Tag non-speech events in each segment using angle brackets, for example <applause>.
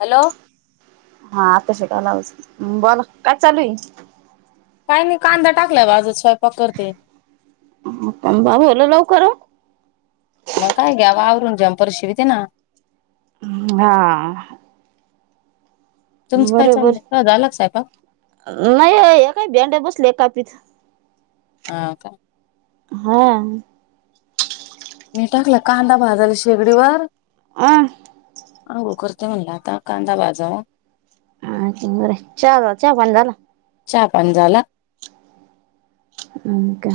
Hello कस काय लावयाच, बोला काय चालू ये? काय नाय कांदा टाकलाय बाजुच्या स्वयंपाक करते. पण बाबो लय लवकर अ मग काय घ्यावा आवरून झंपर शिवीते ना हा तुमचं काय बरोबर, चाललं झाला का स्वयंपाक अ नाई ये हे काय भेंड्या बसलेत कपित अ का हा मी टाकला कांदा भाजला शेगडीवर आह अंघोळ करते म्हणल आता कांदा भाजावा हा का बराये चहा चहापाणी झाला. चहापाणी झाला. अ का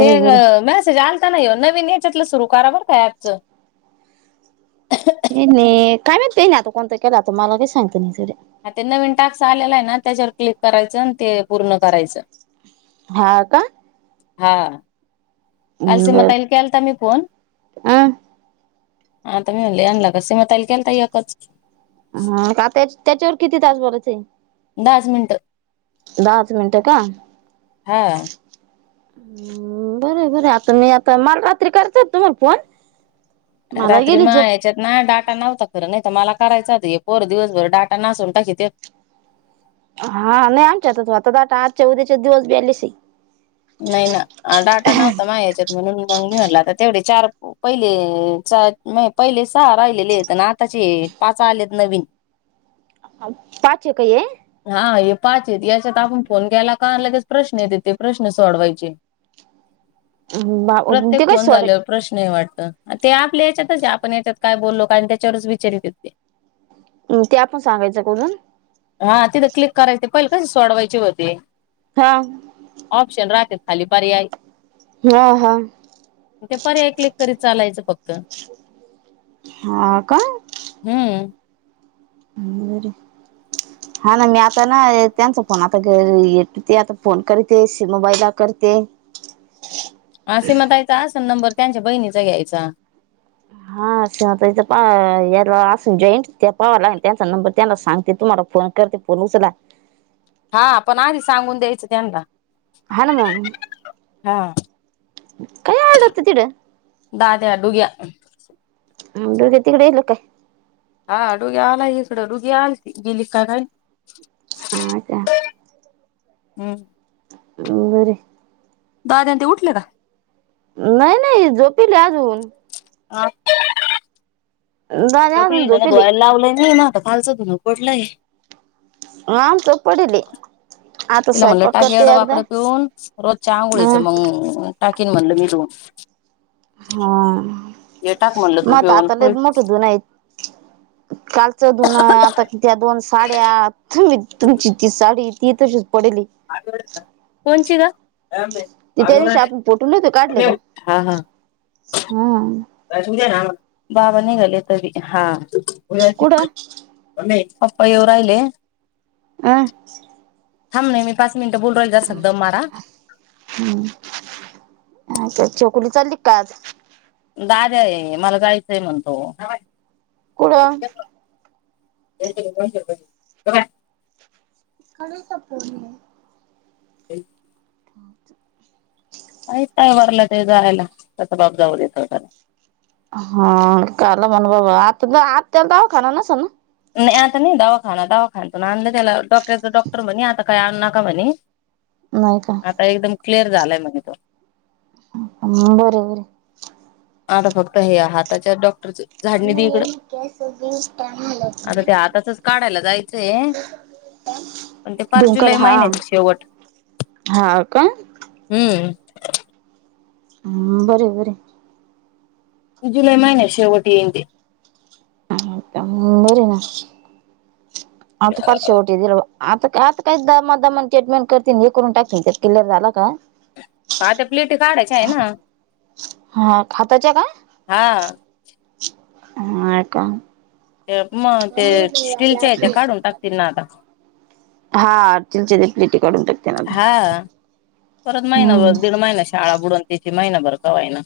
ते अ आहे. मेसेज आल नाही नवीन याच्यातल सुरू करा बर का एप च. तेने काय माहित तेने आत कोणता केला आता मला नयी सांगता येत नइ जाऊद्या. हा ते नवीन टाक्स आलेला आहे ना त्याच्यावर क्लिक करायच आणि ते पूर्ण करायच. हा का. हा. काल हम्म बर सीमातईल केलता मी फोन अ आता मी म्हणले यांना का सुमी ताई ला केलता एकच. ह आता त्याच्या उर किती तास बोलायचये दहाच मिनट दहाच मिनटं का? हा हम् बरये बर आता मी आता माल रात्री करता तुम्हाला फोन? मला रात्री गेली माआ झोप याच्यात ना डाटा नव्हता खर ना त मला करायचं हे पोर दिवसभर डाटा नासून टाकीत्यात. हा नाही, आमच्या आता आता आ आजच्या उद्याच्या दिवस बॅलेसे. नाही ना. अ डाटा नव्हता मायाच्यात. म्हणून मग मी म्हणल आता तेवढे चार पहिले च म पहिले सहा राहिलेलेत ना. आताचे पाच आलेत नवीन पाचे काय हे? पाचेत याच्यात आपण फोन केला का लगेच प्रश्न येतेत ते प्रश्न- सोडवायचे. म बा ते काय सोडाय- त ते आपल्याच्यातचये आपण याच्यात काय बोल्लो काय न त्याच्यावरच विचारितेत ते. हम् ते आपण सांगायच करून? पयील कस सोडवायचे होते, हा. ऑप्शन रात्यात खाली पर्याय. हा हा ते पर्याय क्लिक करीत चालायचं फक्त. हा का हम्म. बर हा ना मी आता ना त्यांचा फोन आता घर य ते आता फोन करते. स मोबाईला करते. आ सिमताईचां असन नंबर- त्यांच्या बहिणीचा घ्यायचा. हा असत्यात पा याला असून जॉईंट, त्या पावा लागन त्यांचा नंबर त्यांना सांगते. तुम्हाला फोन करते. फोन उचला. हा आपण आधी सांगून द्यायचं त्यांनला. हा ना मंग हा काय आर्डत तिकडं? आ ते डुग्या. म डुग्या तिकडं येल काय? हा डुग्या आलाय इकडं. डुगी आलती, गेली का नाय? अ का. हम्म. बरं य. दाद्यांन ते उठले का? नाही नाही झोपीले अजून. अ दादा अजून जोपलेली दुन झोपीले धूवाय लावलनायी म - - कालचं धून पडलय. आमचं पडेले आता तिला म्हणलं स्वयंपाक टाक करते एकदा येडंवाकडं पिऊन रोजच्या आघोळीच ह मंग- टाकीन म्हणल मी धून. हा. म्हणलं म तू आता पिऊन आताल मोठं धुनाइत- - कालच धूनं आता त्या दोन साड्या तुम तुमची ती साडी ती तशी- - कोण ची गं? त त्या दिवशी आपण फोटू नवते काढले का? हा हा हम्. बाबा निघाले तरी हा. कुठं <unintelligible> आप्पा येवु राहिले अ थाम नाही मी पा मिनट बोल रहि जा सध मारा - - चोकुली चालली का आज दादा्या आहे, मला जाायचं आहे म्हणतो कुठं? <unintelligible> खाली सपवली - - एक काय वरला ते जायला, त्याचा बाप जाऊ देत होता. हा काल म्हण बाबा आत आत्याला दवाखाना नसलं ना? नाही आता नाही दवाखाना दवाखान्यातुन आणलं त्याला डॉ त्याचा डॉक्टर म्हणे आता काय आणु नका म्हणे नाही का आता एकदम क्लिअर झालाय म्हने तो. हम् बर बर. आता फक्त हे हाताच्या डॉ मम येल कस दिवस घालवती - - जाई याच आहे, पण ते पार डोंकर जुलै हा महिन्याच्या शेवट, हा का? हम्म हम् बर बर जुलै महिनच्या शेवट येईन ती बर ना आता पार शेवट दीरवा आता आता काही दमा दमन ट्रीटमेंट करतील, हे करून टाकतील क्लिअर झाला का हता प्लेट काढायच आहे ना हा हाताच्या हा ह मा का ते मग ते स्टीलीलचे आहेत ते काढून टाकतील ना आता हा तिलच्या ते प्लेटी काढून टाकते ना आता हा परत महिना हम्म - दीड महिना शाळा बुडून त माहिना बर कावाय ना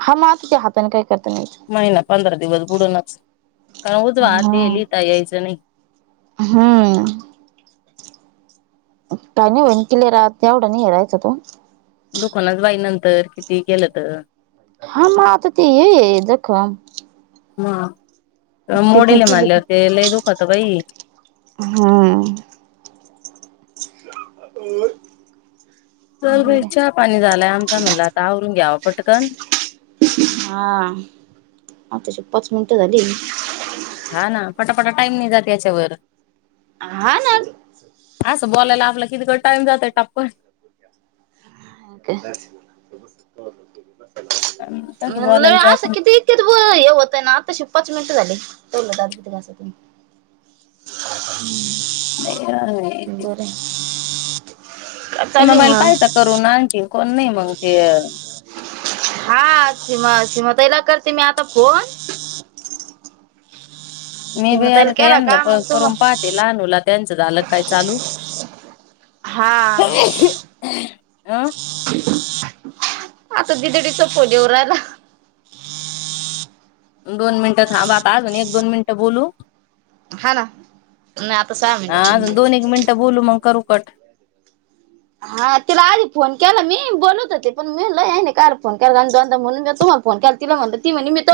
हा मग आता त्या हाताने काय करता नाही येत. महिना पंधरा दिवस बुडून कारण उजवा ते हा लिता ययचे नाहीय हम्म काही नाही होईन किलेर तेवढा नाही हेरायच तू दुकानात जाई नंतर किती गेलं तर हा म आता ते हे ये जखम हा किती मोडेल केली म्हणल्याव ते लय दुखत बाई हम्म चल ग बरे चहा पाणी झालंय आमचा म्हणला आता आवरून घ्याव पटकन हा आताशी पाच मिनटं झाली हा ना पटापटा टाईम नाही जात याच्यावर हा ना असं बोलायला आपला कितीक टाइम जातय टप्पन <unintelligible> तसं म्हणलं बोलायला असं जात किती इक हे होतय ना आता श पाच मिनटं झाली <unintelligible> बरं <inaudible> काय ते चालू आहे मोबाईल पाहाचा मग करू आणखी कोण नाही मग ते.. हा सीमा सीमा ताई ला करते मी आता फोन मी बी सीमाताईला आता केला का यानाला मग तुम करून पाहते लहानूला त्यांचं झालं काय चालू हा अ आता दिदडी चा फोन येऊ राहिला दोन मिनिटं थांब आजुन एक दोन मिनिटं बोलू हा ना नाही आता सहा हा मिनिट अजून दोन एक मिनटं बोलू मग करू कट. हा तिला आधी फोन केला मी बोलत होते पण मी ल नाही काल फोन केला दोनदा म्हणून मी तुम्हाला फोन केला तिला म्हणत.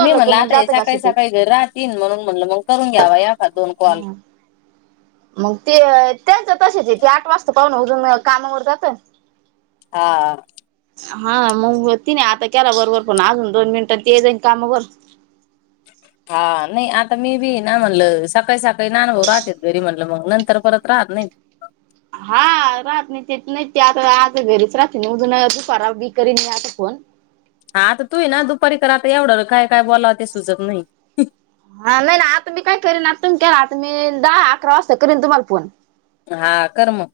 मी म्हणल आता हे सकाळी सकाळी घरी राहतील म्हणून म्हणलं मग. करून घ्यावा याक. ह मग ते त्याच. तशे च् ये ते आठ वाजता पाहुणा अजून कामावर जात. हा. हा मग ति नाही आता केला बरोबर पण अजून दोन मिनिटां त ये जाईन काम बर. हा नाही आता मी बी ना म्हणल सकाळी सकाळी नानभऊ राहते घरी म्हणलं मग नंतर परत राहत नाही. हा राहत नाही ते नाही ते आता आता घेरीच राहते अजून दुपारा बी करीन मी आता फोन हाता तूही ना दुपारी क आता एवढं काय काय बोलावं ते सुचत नाही ही ही. हा नाही नाही आता मी काय करीन आता तु म केला आता मी दहा अकरा वाजता करीन तुम्हाला फोन. हा कर मग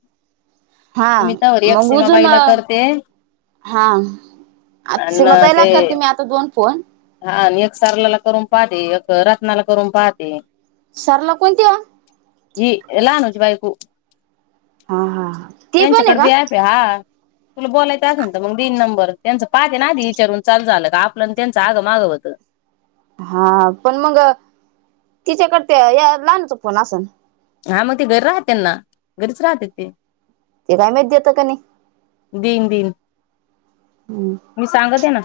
हा मी तवर एक मग उजून सीमाबाईला करते हा आ आणि सीमाताई ला करते मी आता दोन फोन. अ आणि एक सरलाला करून पाहते एक रत्नाला करून पाहते. सरला कोणती ओ? ही लहानू ची बायकु. हा हा ते पण आहे का,? बी ॲप हा तुला बोलायचंचत मग तीन नंबर त्यांचं पाहते ना आी विचारून चाल झालं का आपल्या त्यांच जगमा होत. हा पण मग तिच्याकड या लहानच फोनन असन. हा मग ते घरी राहते त्यांना घरीच राहते ते ते काय माहित देतं का नाही. दिन दिन हम्म मी सांगत आहे ना.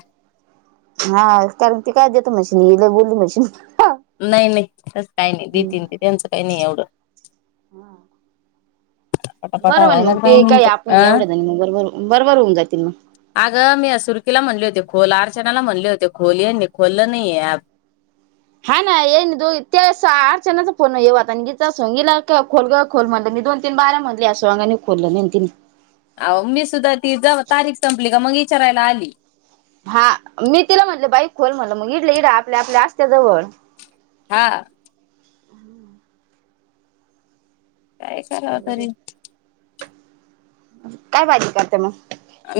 हा कारण ती काय देत म्हशीिनीला बोलली म्हशीन नाही नाही त्याच काही नाही दीतीन ते त्यांचं काही नाही एवढं. पटापटा बरोबर हवा ना मग ते दहा काही मिनिट आपण अ एवढंच मग बरोबर बरोबर होऊन जातील मग. अगं मी सुरकीला म्हणले होते खोल अर्चनाला म्हणले होते खोलली खोललं नाहीे ऍप. हा ना ये दो ते आठचणचा फोन येता गच असिला खोल खोल म्हणलं मी दोन तीन बारा म्हणले असग आणि खोललं न त. अह मी सुद्धा ती जा तारीख संपली का मग विचारायला आली. हा मी तिला म्हटलं बाईक खोलोल म्हटलं मग इडलं इड आपल्या आपल्या असत्या जवळ हा. ह. काय कराव बर तरीे. काय बाजी करते मग?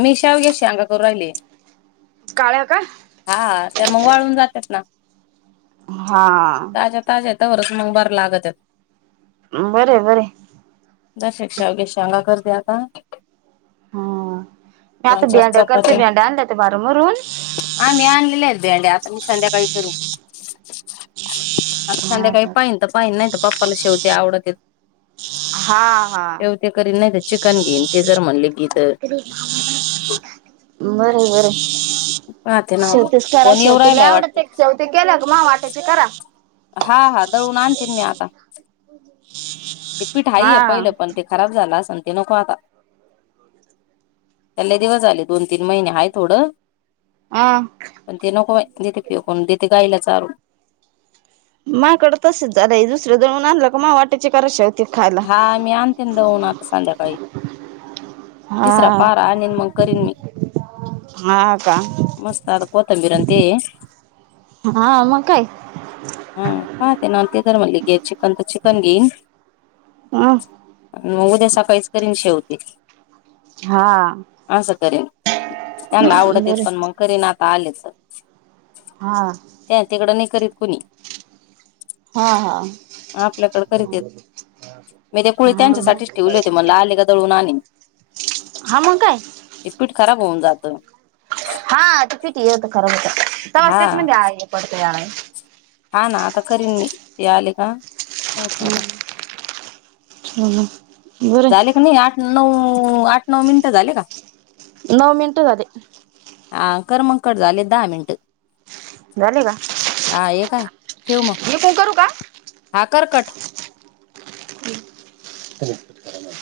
मी शाव घ्या श अगा करू राहिले. काळे का? हा त्या मग वाळून जातात ना. हा. वच मंगबार लागत आहेत. बर बर. दरशिकषावगे शांगा कर द्या का. हा नाही आता भेंडया करते भेंड्या आणल्या ते बारमरून हां मी आणलेेतें आहेत भेंड्या मी ते संध्याकळी कर आ संध्याकाळीपर्यंत हा पाहिन तर पाहिन नाही पप्पाला शेवते आवडत य हा हा चिकन घेईन ते जर म्हणले की तर बर बर पाहते ना आता शेवटच करा फोन येऊ शेवतीला राहिलाय एवडं वाटतं ते शेवते केलं का मग वाटायचे करा हा हा ून आणतीलन मी आता ते पीठाईय हा. पहिलं पण ते खराब झाला अस ते नको आता त्याले दिवस आले दोन तीन महिने हाय थोडं हह पण ते नको देते फेकून देत गाईलाचारू मा कडं तसेच झालंय दुसरं दळून आणलं का मा वाट्याचे कर शा- हा मी आणतेन दळून आता संध्याकाळी तिसरा हा. पारा आनीन मग करीन मी, हा का मस्तड कोथंबीर आणि ते- हा मग काय, हां ते नानके कर म्हणले तर गे चिकन तर चिकन घेईन. ह. मग उद्या सकाळीच करीन शेव ते. हा तेनला आवडतेत बर पण मग करीन ना- पालेच हा. त्या तिकडं नी करीत, कुणी हा हा आपल्याकडे करीत येत मी ते हा कुळी त्यांच्यासाठीच मग. ठेवले होते, मणले आले का दळून आनीन हा मग काय ते पीठ खराब होऊन जात. पाच तिचं मिनिट आहे पड <unintelligible> हा ना आता करीन मी ते आले का? हम् हम् झाले का नाही आठ नऊ - नऊ आठ नऊ मिनिटं झाले का? नऊ मिनिटं झाले. हां कर मगं कट झाले दहा मिनिट. झाले का हा एक हाय ठेव मग मी फोन करू का? हा कर कट. <unintelligible>